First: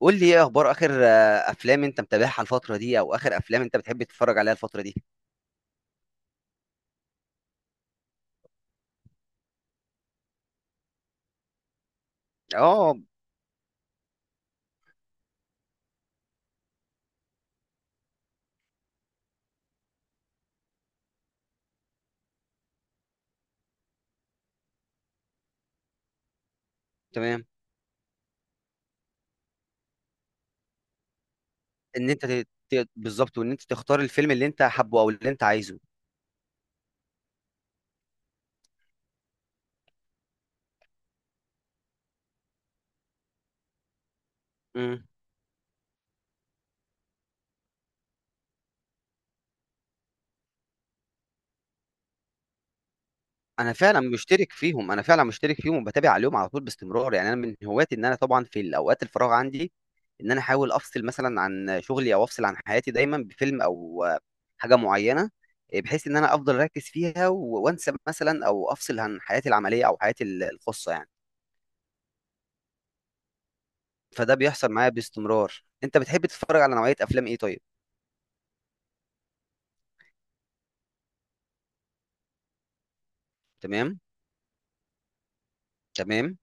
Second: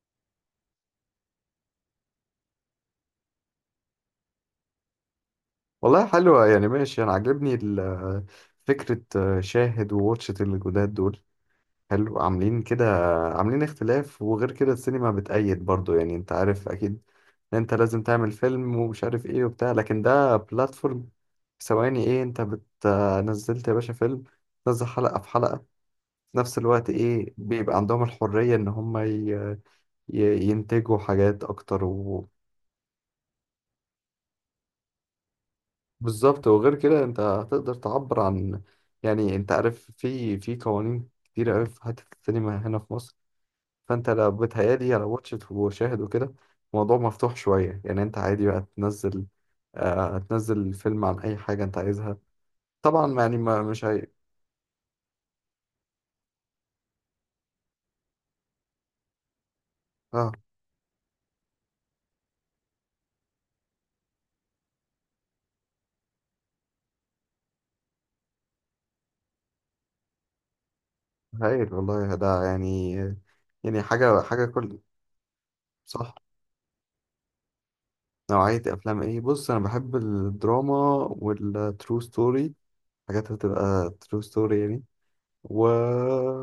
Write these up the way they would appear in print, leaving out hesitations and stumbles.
قول لي ايه اخبار اخر افلام انت متابعها الفتره دي او اخر افلام انت بتحب تتفرج عليها الفتره دي. والله حلوة يعني ماشي. أنا عاجبني فكرة شاهد وواتشت الجداد دول. حلو، عاملين كده، اه. عاملين اختلاف. وغير كده السينما بتأيد برضو، يعني أنت عارف أكيد إن أنت لازم تعمل فيلم ومش عارف إيه وبتاع، لكن ده بلاتفورم. ثواني إيه، أنت بت نزلت يا باشا فيلم، تنزل حلقة في حلقة في نفس الوقت. إيه، تمام. بيبقى عندهم الحرية إن هم ينتجوا حاجات أكتر. ان انت ت- ت- بالظبط، وان انت تختار الفيلم اللي انت حابه او اللي انت عايزه. بالظبط، وغير كده انت هتقدر تعبر عن، يعني انت عارف، في قوانين كتير قوي في حتة السينما هنا في مصر. فانت لو بتهيألي امم لو واتشت وشاهد وكده، الموضوع مفتوح شوية، يعني انت عادي بقى تنزل، آه تنزل الفيلم عن اي حاجة انت عايزها طبعا، يعني ما انا مش فعلا هي. مشترك فيهم، وبتابع عليهم على طول باستمرار، يعني انا من هواياتي ان انا طبعا في الاوقات الفراغ عندي ان اه، انا احاول افصل مثلا عن شغلي او افصل عن حياتي دايما بفيلم او حاجه معينه، بحيث ان انا افضل اركز فيها وانسى مثلا او افصل عن حياتي العمليه او حياتي الخاصه يعني. هايل والله، ده يعني، يعني حاجة فده حاجة بيحصل كل. معايا باستمرار. انت صح. بتحب تتفرج على نوعية افلام ايه طيب؟ نوعية افلام ايه؟ بص انا بحب الدراما والترو ستوري، حاجات هتبقى تمام. ترو ستوري يعني. و تمام.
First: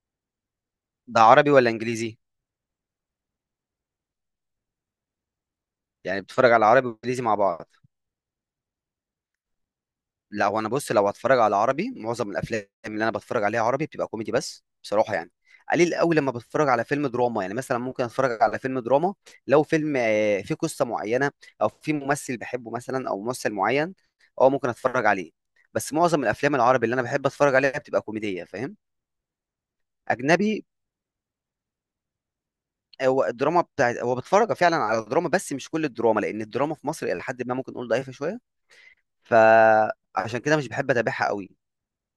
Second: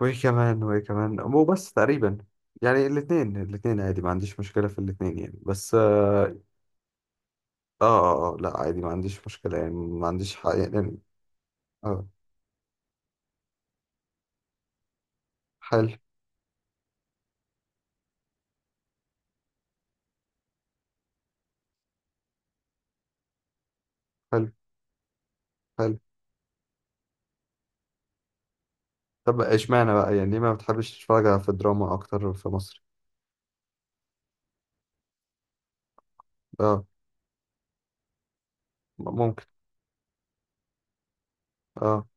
وايه كمان ده مو عربي ولا بس تقريبا. انجليزي؟ يعني الاثنين عادي، ما عنديش مشكلة في الاثنين يعني، بس يعني اه. بتتفرج على عربي وانجليزي مع بعض؟ لا عادي، ما عنديش مشكلة يعني، ما عنديش لا، حق وانا بص، يعني. لو هتفرج على عربي، اه. معظم الافلام اللي انا بتفرج عليها عربي بتبقى كوميدي بس بصراحة يعني. قليل حلو قوي لما بتفرج على فيلم دراما، يعني مثلا ممكن اتفرج على فيلم دراما لو فيلم فيه قصة معينة، او في ممثل بحبه مثلا او ممثل معين. حلو اه ممكن اتفرج عليه. بس حلو. معظم الافلام العربي اللي انا بحب اتفرج عليها بتبقى كوميدية فاهم. طب اشمعنى بقى، يعني ليه ما اجنبي. بتحبش تتفرج في الدراما اكتر في مصر؟ هو الدراما بتاعت، هو بتفرج فعلا على دراما بس مش كل الدراما، لان الدراما اه، في مصر الى حد ما ممكن نقول ضعيفه شويه. ممكن. فعشان كده مش بحب اتابعها قوي. اه.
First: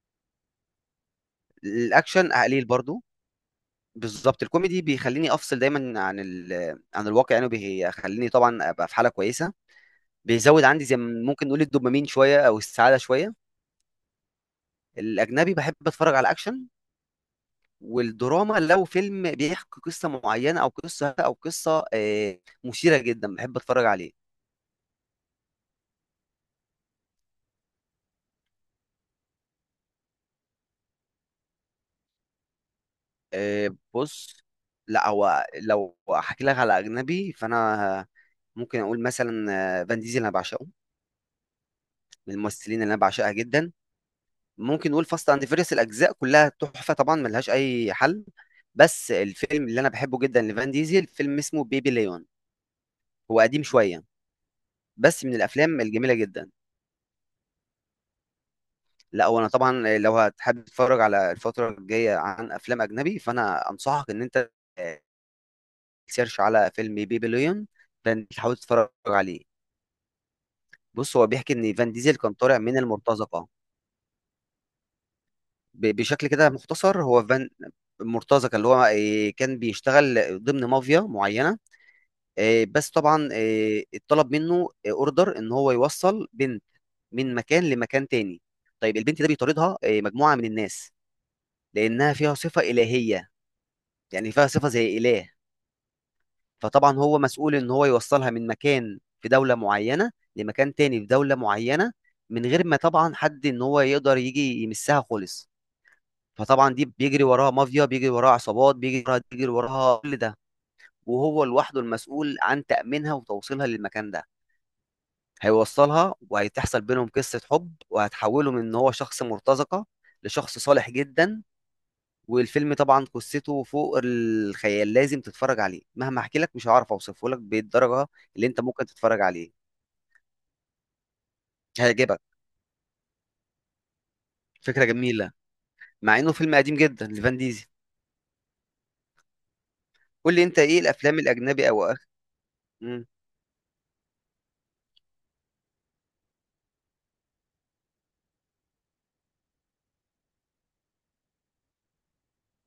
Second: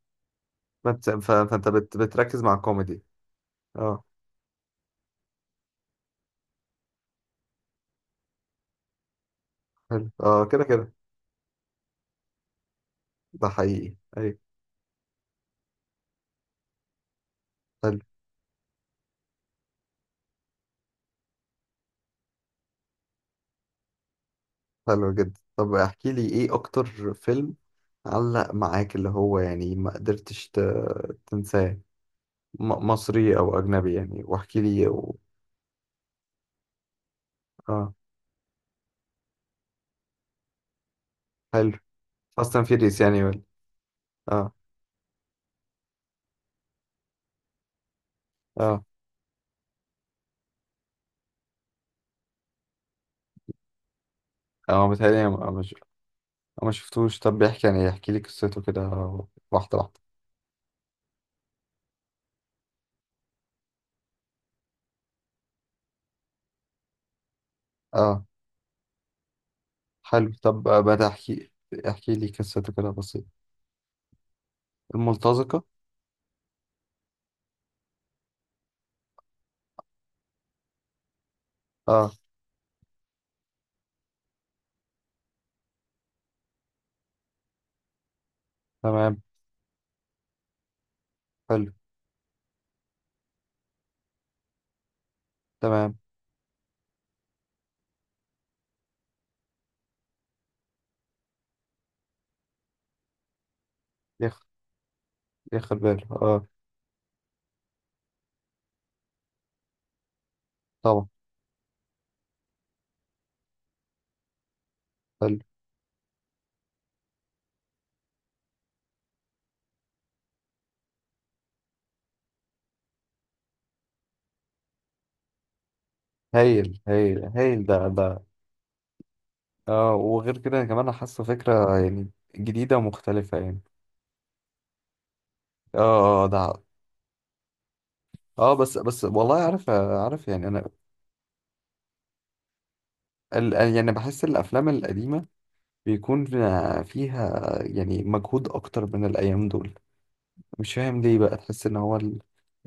فانت الاكشن بتركز مع قليل الكوميدي. برضو. اه. بالظبط، الكوميدي بيخليني افصل دايما عن عن الواقع، يعني بيخليني طبعا ابقى في حاله كويسه. حلو، اه، كده بيزود عندي كده. زي ما ممكن نقول الدوبامين شويه او السعاده شويه. ده حقيقي، ايوه. الاجنبي بحب اتفرج على الاكشن، والدراما لو فيلم بيحكي قصه معينه، او قصه مثيره جدا بحب اتفرج عليه. حلو جدا. طب احكي لي ايه اكتر فيلم علق معاك، اللي هو يعني ما قدرتش تنساه. مصري او اجنبي يعني، بص، واحكي لي لا و... هو لو هحكي لك على اجنبي اه. فانا ممكن اقول مثلا فان ديزل انا بعشقه، حلو. من فاست اند الممثلين اللي انا فيريس يعني بعشقها ولا؟ جدا. اه ممكن نقول فاست اند فيريس الاجزاء كلها تحفه طبعا ملهاش اي حل. اه بس الفيلم اللي انا بحبه جدا لفان ديزل فيلم اسمه بيبي ليون. هو قديم شويه اه، متهيألي بس أنا من ما مش... الافلام الجميله جدا. ما شفتوش. طب بيحكي، يعني احكي لي قصته كده، لا وانا واحدة واحدة. طبعا لو هتحب تتفرج على الفتره الجايه عن افلام اجنبي، فانا انصحك ان انت آه، تسيرش على فيلم بيبي ليون. اه. فانت تحاول تتفرج عليه. حلو. طب ما بص، هو تحكي، بيحكي ان فان احكي ديزل لي كان طالع قصته من كده بسيط. المرتزقه. الملتزقة. بشكل كده مختصر، هو فان المرتزقه، اللي هو كان بيشتغل ضمن مافيا معينه. اه. بس طبعا اتطلب منه اوردر ان هو يوصل بنت من مكان لمكان تاني. طيب تمام. البنت ده بيطاردها مجموعه من الناس حلو. لانها فيها صفه الهيه، يعني فيها صفه زي اله. تمام. فطبعا هو مسؤول ان هو يوصلها من مكان في دوله معينه لمكان تاني في دوله معينه، من غير ما طبعا حد ان هو يقدر ياخد، يجي يمسها خالص. ياخد باله اه. فطبعا دي بيجري وراها مافيا، بيجري وراها عصابات، بيجري وراها، كل ده. طبعا. وهو لوحده المسؤول عن تأمينها وتوصيلها للمكان ده. حلو. هيوصلها وهتحصل بينهم قصة حب، وهتحوله من ان هو شخص مرتزقة لشخص صالح جدا. والفيلم طبعا قصته فوق الخيال، لازم تتفرج عليه. مهما احكي لك مش هايل هعرف هايل اوصفه لك هايل، ده بالدرجة ده اللي انت ممكن تتفرج عليه. اه، وغير كده أنا كمان حاسه فكرة يعني، هيعجبك. جديدة ومختلفة يعني. فكرة جميلة اه مع اه، انه ده. فيلم قديم جدا لفان ديزل. اه، بس بس والله عارف، قول لي يعني انت انا ايه الافلام الاجنبي مم. يعني بحس الافلام القديمة بيكون فيها يعني مجهود اكتر من الايام دول. مش فاهم ليه بقى، تحس ان هو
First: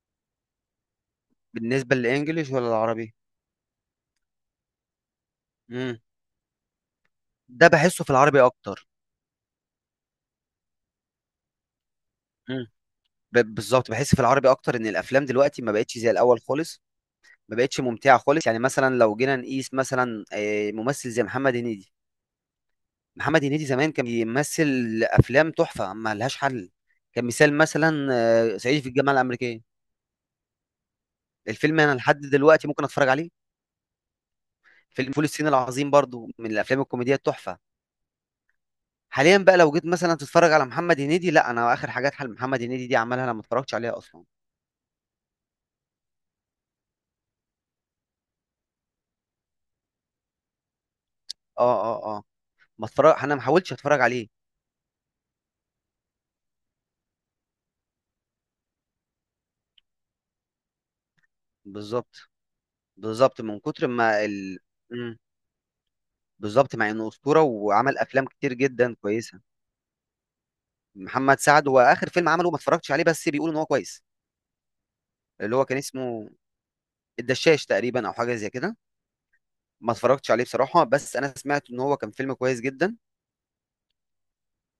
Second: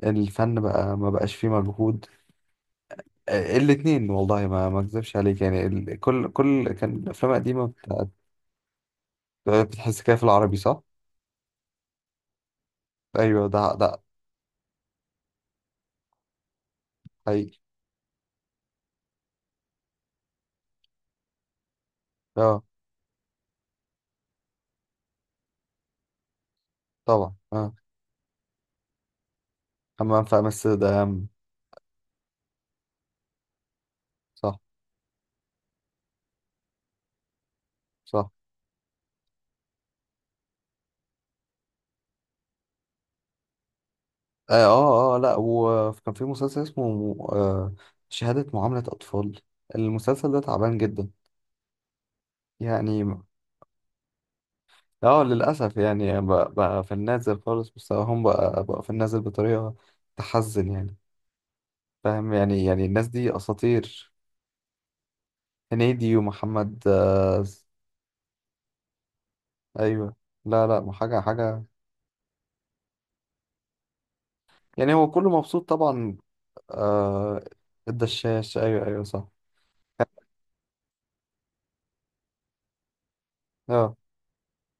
الفن بقى ما بقاش فيه بالنسبة مجهود. للانجليش ولا العربي؟ الاتنين والله، ما اكذبش عليك يعني، كل كان الافلام القديمة ده بحسه بتاعت- في العربي اكتر. بتحس كده في العربي صح؟ مم. ايوه، ده بالظبط، ده بحس في العربي اكتر ان الافلام دلوقتي ما بقتش زي الاول خالص. ما حقيقي. بقتش ممتعه خالص. يعني مثلا لو جينا نقيس مثلا ممثل زي محمد هنيدي، اه محمد هنيدي زمان كان بيمثل افلام تحفه ما لهاش حل. طبعا، كمثال اه مثلا صعيدي في الجامعه الامريكيه، حمام في امستردام ده اهم. الفيلم انا لحد دلوقتي ممكن اتفرج عليه. صح. فيلم فول الصين العظيم برضو من الافلام الكوميديه التحفه. صح. حاليا بقى لو جيت مثلا تتفرج على محمد هنيدي، لا انا اخر حاجات حل محمد هنيدي دي عملها انا ما اتفرجتش عليها اصلا. اه، لا وكان في مسلسل اسمه شهادة معاملة اطفال، المسلسل ده تعبان جدا اه اه اه. ما يعني. اتفرج، انا ما حاولتش اتفرج عليه. اه للاسف. يعني بقى في النازل خالص، مستواهم بقى في النازل بطريقة تحزن يعني. بالظبط. فاهم، يعني الناس دي بالظبط من كتر اساطير. ما مم. هنيدي بالظبط، ومحمد مع انه اسطوره آه. وعمل افلام كتير جدا كويسه. ايوه. لا لا، حاجة محمد حاجة سعد هو اخر فيلم عمله ما اتفرجتش عليه بس بيقولوا ان هو كويس، يعني هو كله اللي هو مبسوط كان طبعا. اسمه آه، الدشاش تقريبا او حاجه زي الدشاش، كده. ايوه ايوه صح. ما اتفرجتش عليه بصراحه، بس انا سمعت ان هو كان فيلم كويس جدا. اه.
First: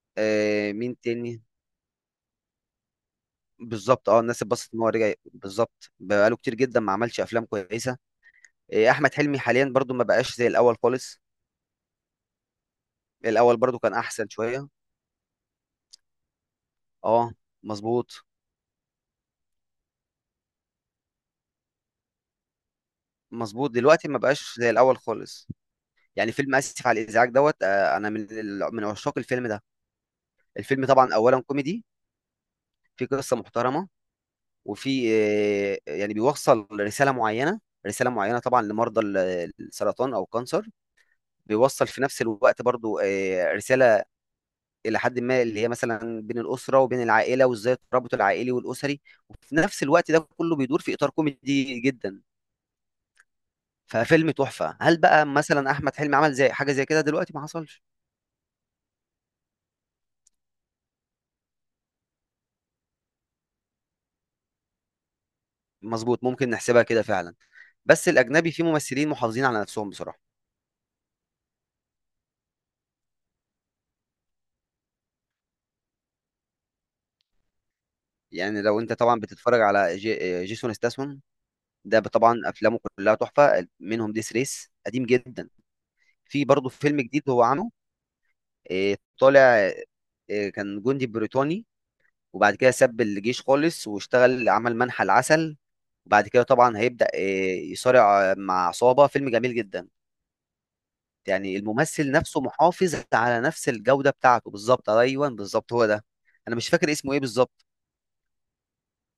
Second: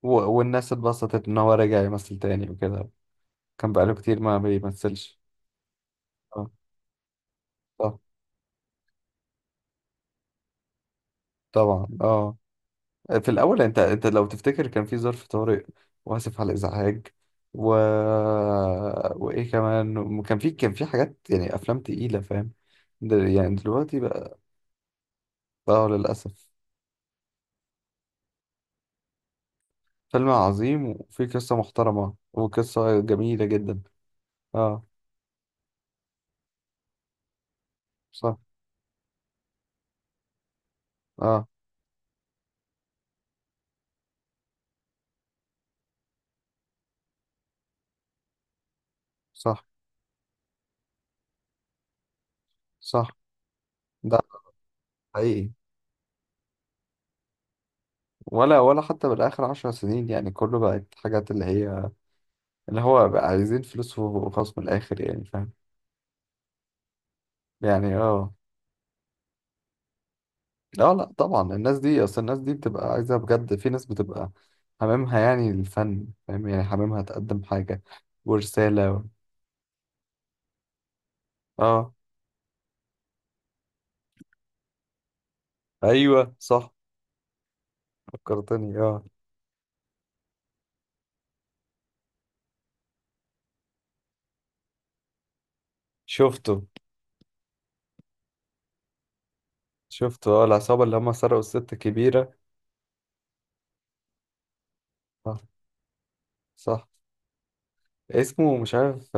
و... والناس آه مين اتبسطت ان تاني. هو رجع يمثل تاني وكده. كان بقاله بالظبط، اه كتير ما الناس اتبسطت ان هو رجع، بيمثلش. بالظبط بقاله اه. كتير جدا ما عملش افلام طب. كويسه. آه احمد حلمي حاليا برضو ما بقاش زي الاول خالص. طبعا اه. في الاول الاول، انت برضو كان انت لو احسن تفتكر شويه. كان في ظرف طارئ، واسف على الازعاج، اه و... مظبوط. وايه كمان، كان في حاجات يعني، افلام تقيلة فاهم. يعني مظبوط، دلوقتي دلوقتي ما بقى. بقاش زي الاول خالص. اه يعني للاسف. فيلم اسف على الازعاج دوت انا من من عشاق الفيلم ده. فيلم عظيم، الفيلم طبعا وفي اولا قصة كوميدي، محترمة وقصة في قصه جميلة جدا. محترمه، اه. وفي يعني بيوصل رساله معينه، رساله صح. معينه طبعا لمرضى السرطان او الكانسر. اه. بيوصل في نفس الوقت برضو رساله الى حد ما اللي هي مثلا بين الاسره وبين العائله، وازاي الترابط العائلي والاسري، وفي صح. نفس الوقت ده كله بيدور في اطار كوميدي جدا. صح. ده ففيلم تحفه. هل بقى حقيقي. مثلا احمد حلمي عمل زي حاجه زي كده دلوقتي؟ ما حصلش. ولا حتى بالآخر 10 سنين، يعني كله بقت حاجات اللي هي، اللي هو بقى عايزين فلوس وخلاص من الآخر، يعني فاهم مظبوط، ممكن نحسبها كده فعلا. يعني. بس اه. الاجنبي فيه ممثلين محافظين على نفسهم بصراحه. لا لا طبعا، الناس دي أصل الناس دي بتبقى عايزة بجد، في ناس بتبقى حمامها يعني الفن، فاهم يعني حمامها تقدم حاجة يعني لو ورسالة انت و... طبعا بتتفرج على جي... آه، جيسون ستاثام، اه. ده طبعا افلامه كلها تحفه، منهم ديس ريس قديم جدا. أيوه في برضه صح. فيلم جديد هو عامله، فكرتني اه. طالع، كان جندي بريطاني وبعد كده ساب الجيش خالص واشتغل عمل منحى العسل، وبعد كده شفته. طبعا هيبدأ يصارع مع عصابة. فيلم جميل جدا. شفته اه، العصابة اللي هم سرقوا يعني الست الممثل كبيرة. نفسه محافظ على نفس الجودة بتاعته. بالظبط، ايوه صح. بالظبط هو ده. انا مش صح. فاكر اسمه ايه بالظبط. اسمه مش عارف،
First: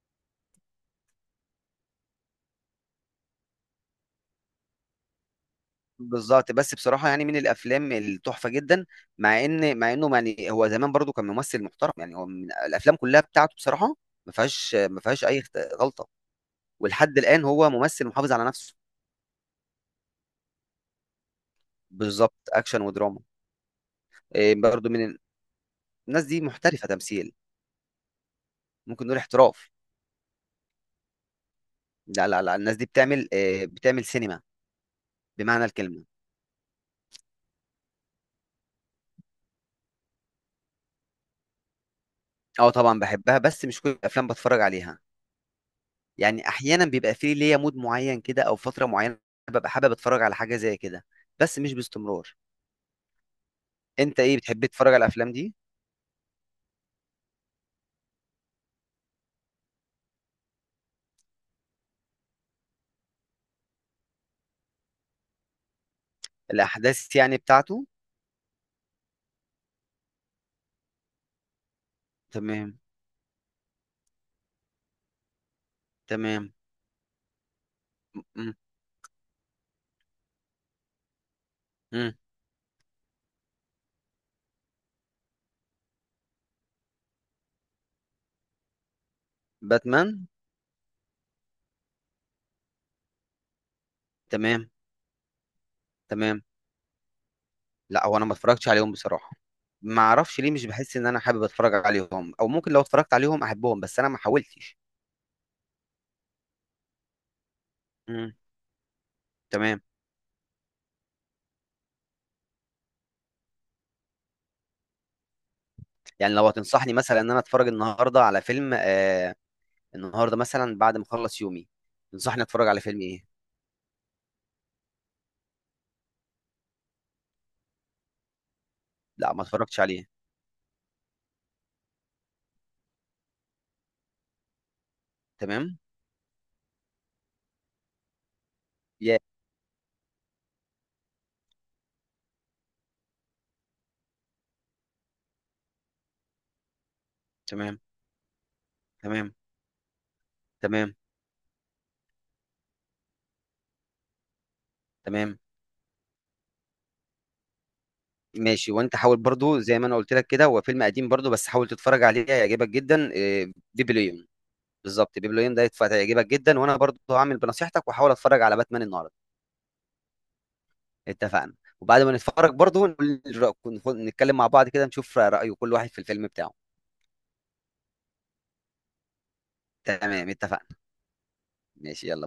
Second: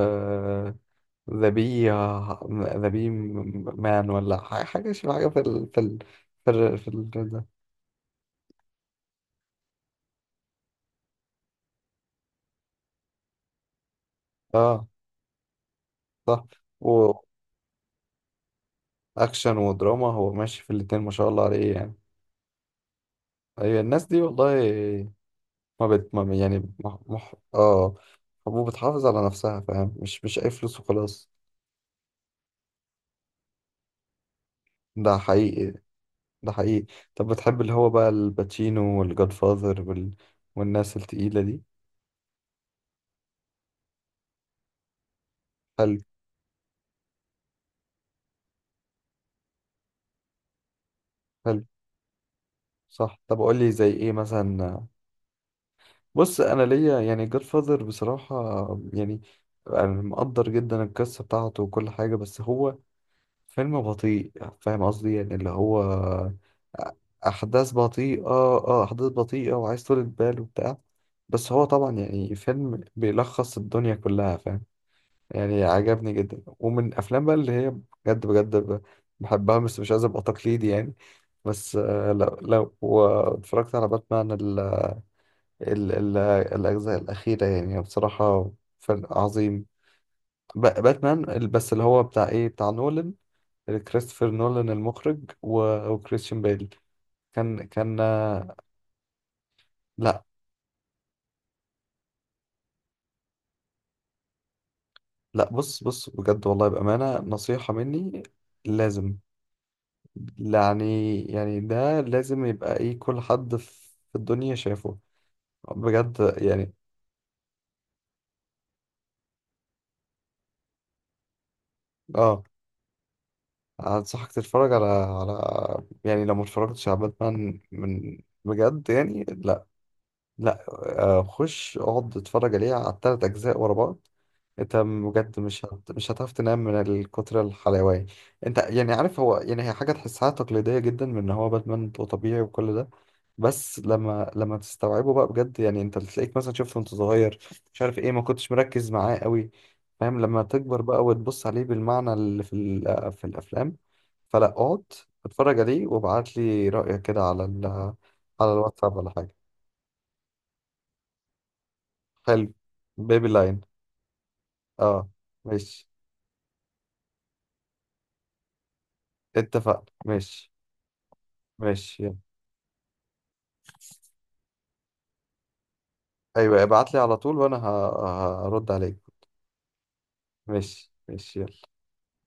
ذا بي، ذا بي مان ولا حاجة شبه حاجة في ال في ال في بالظبط، بس ال في بصراحة يعني ال من ده. الافلام التحفة جدا. مع انه يعني هو زمان برضو كان ممثل محترم، يعني هو من الافلام كلها بتاعته بصراحة اه. ما فيهاش اي غلطة. صح. ولحد الان هو ممثل محافظ على نفسه. وأكشن ودراما، هو ماشي في الاتنين ما شاء الله عليه يعني. بالظبط، اكشن ودراما. أيوة الناس دي برضو من والله ما بت الناس ما دي يعني محترفة مح تمثيل. مح اه، وبتحافظ ممكن نقول على نفسها، احتراف. فاهم مش أي فلوس وخلاص. لا لا لا، الناس دي بتعمل إيه، بتعمل سينما ده بمعنى حقيقي. الكلمة. ده حقيقي. طب بتحب اللي هو بقى الباتشينو والجاد فاذر وال... والناس التقيلة دي. اه طبعا بحبها بس مش كل الافلام بتفرج عليها. حلو. يعني احيانا بيبقى في ليا مود معين كده او فتره معينه ببقى حابب اتفرج على حاجه زي كده، بس حلو. مش باستمرار. صح. طب قول لي زي ايه انت ايه بتحب مثلا. تتفرج على الافلام دي؟ بص انا ليا يعني جاد فاذر بصراحه، يعني انا مقدر جدا القصه بتاعته وكل حاجه، بس هو فيلم بطيء، فاهم قصدي، يعني اللي هو الاحداث يعني احداث بتاعته. بطيئه، اه احداث بطيئه وعايز طولة بال وبتاع. بس هو طبعا يعني تمام. فيلم بيلخص الدنيا كلها، فاهم يعني. عجبني جدا، تمام. ومن الافلام بقى اللي هي م- بجد م- بحبها، بس مش عايز ابقى تقليدي يعني. بس م. لو واتفرجت على باتمان ال ال الأجزاء الأخيرة، يعني بصراحة فن عظيم. باتمان. باتمان، بس اللي هو بتاع إيه، بتاع نولان، كريستوفر نولان تمام. المخرج وكريستيان تمام. بيل. كان كان لا هو انا ما اتفرجتش عليهم بصراحه. ما لا اعرفش ليه، مش بحس ان انا حابب اتفرج عليهم، او ممكن لو اتفرجت عليهم احبهم بس انا ما حاولتش. لا، بص بص بجد والله، بأمانة نصيحة مني، م. لازم تمام. يعني، يعني ده لازم يبقى إيه، كل حد في الدنيا شافه، بجد يعني لو يعني. هتنصحني مثلا ان انا اتفرج النهارده على فيلم آه، النهارده مثلا بعد ما اخلص يومي، تنصحني اه. اتفرج على فيلم ايه؟ أنصحك تتفرج على على، يعني لو ما اتفرجتش على باتمان، من بجد يعني لا ما لا. اتفرجتش عليه. لا خش اقعد اتفرج عليه، على الـ3 اجزاء ورا بعض. انت بجد تمام. مش هتعرف تنام من الكتر الحلاوه. انت يعني يا. عارف، هو يعني هي حاجه تحسها تقليديه جدا، من ان هو باتمان وطبيعي وكل ده، بس لما تستوعبه بقى بجد يعني، انت تلاقيك مثلا شفته وانت صغير، تمام. مش عارف ايه، ما كنتش مركز معاه تمام. قوي، فاهم. لما تكبر تمام. بقى وتبص عليه بالمعنى اللي في ال... في الافلام، فلا اقعد تمام. اتفرج عليه وابعت لي رايك كده على ال... على ماشي، الواتساب وانت ولا حاول حاجه. برضو زي ما انا قلت لك كده، هو فيلم قديم برضو بس حاول تتفرج عليه حلو. هيعجبك جدا، بيبي لاين. بيبليون. اه. بالظبط، بيبليون ده ماشي، هيعجبك جدا، وانا برضو هعمل بنصيحتك واحاول اتفرج على باتمان النهارده. اتفقنا. ماشي اتفقنا. وبعد ماشي ما يلا. نتفرج برضو نتكلم مع بعض كده، نشوف رأي كل واحد في الفيلم بتاعه. ايوه ابعت لي على طول وانا هرد عليك. تمام اتفقنا. ماشي ماشي يلا. ماشي يلا.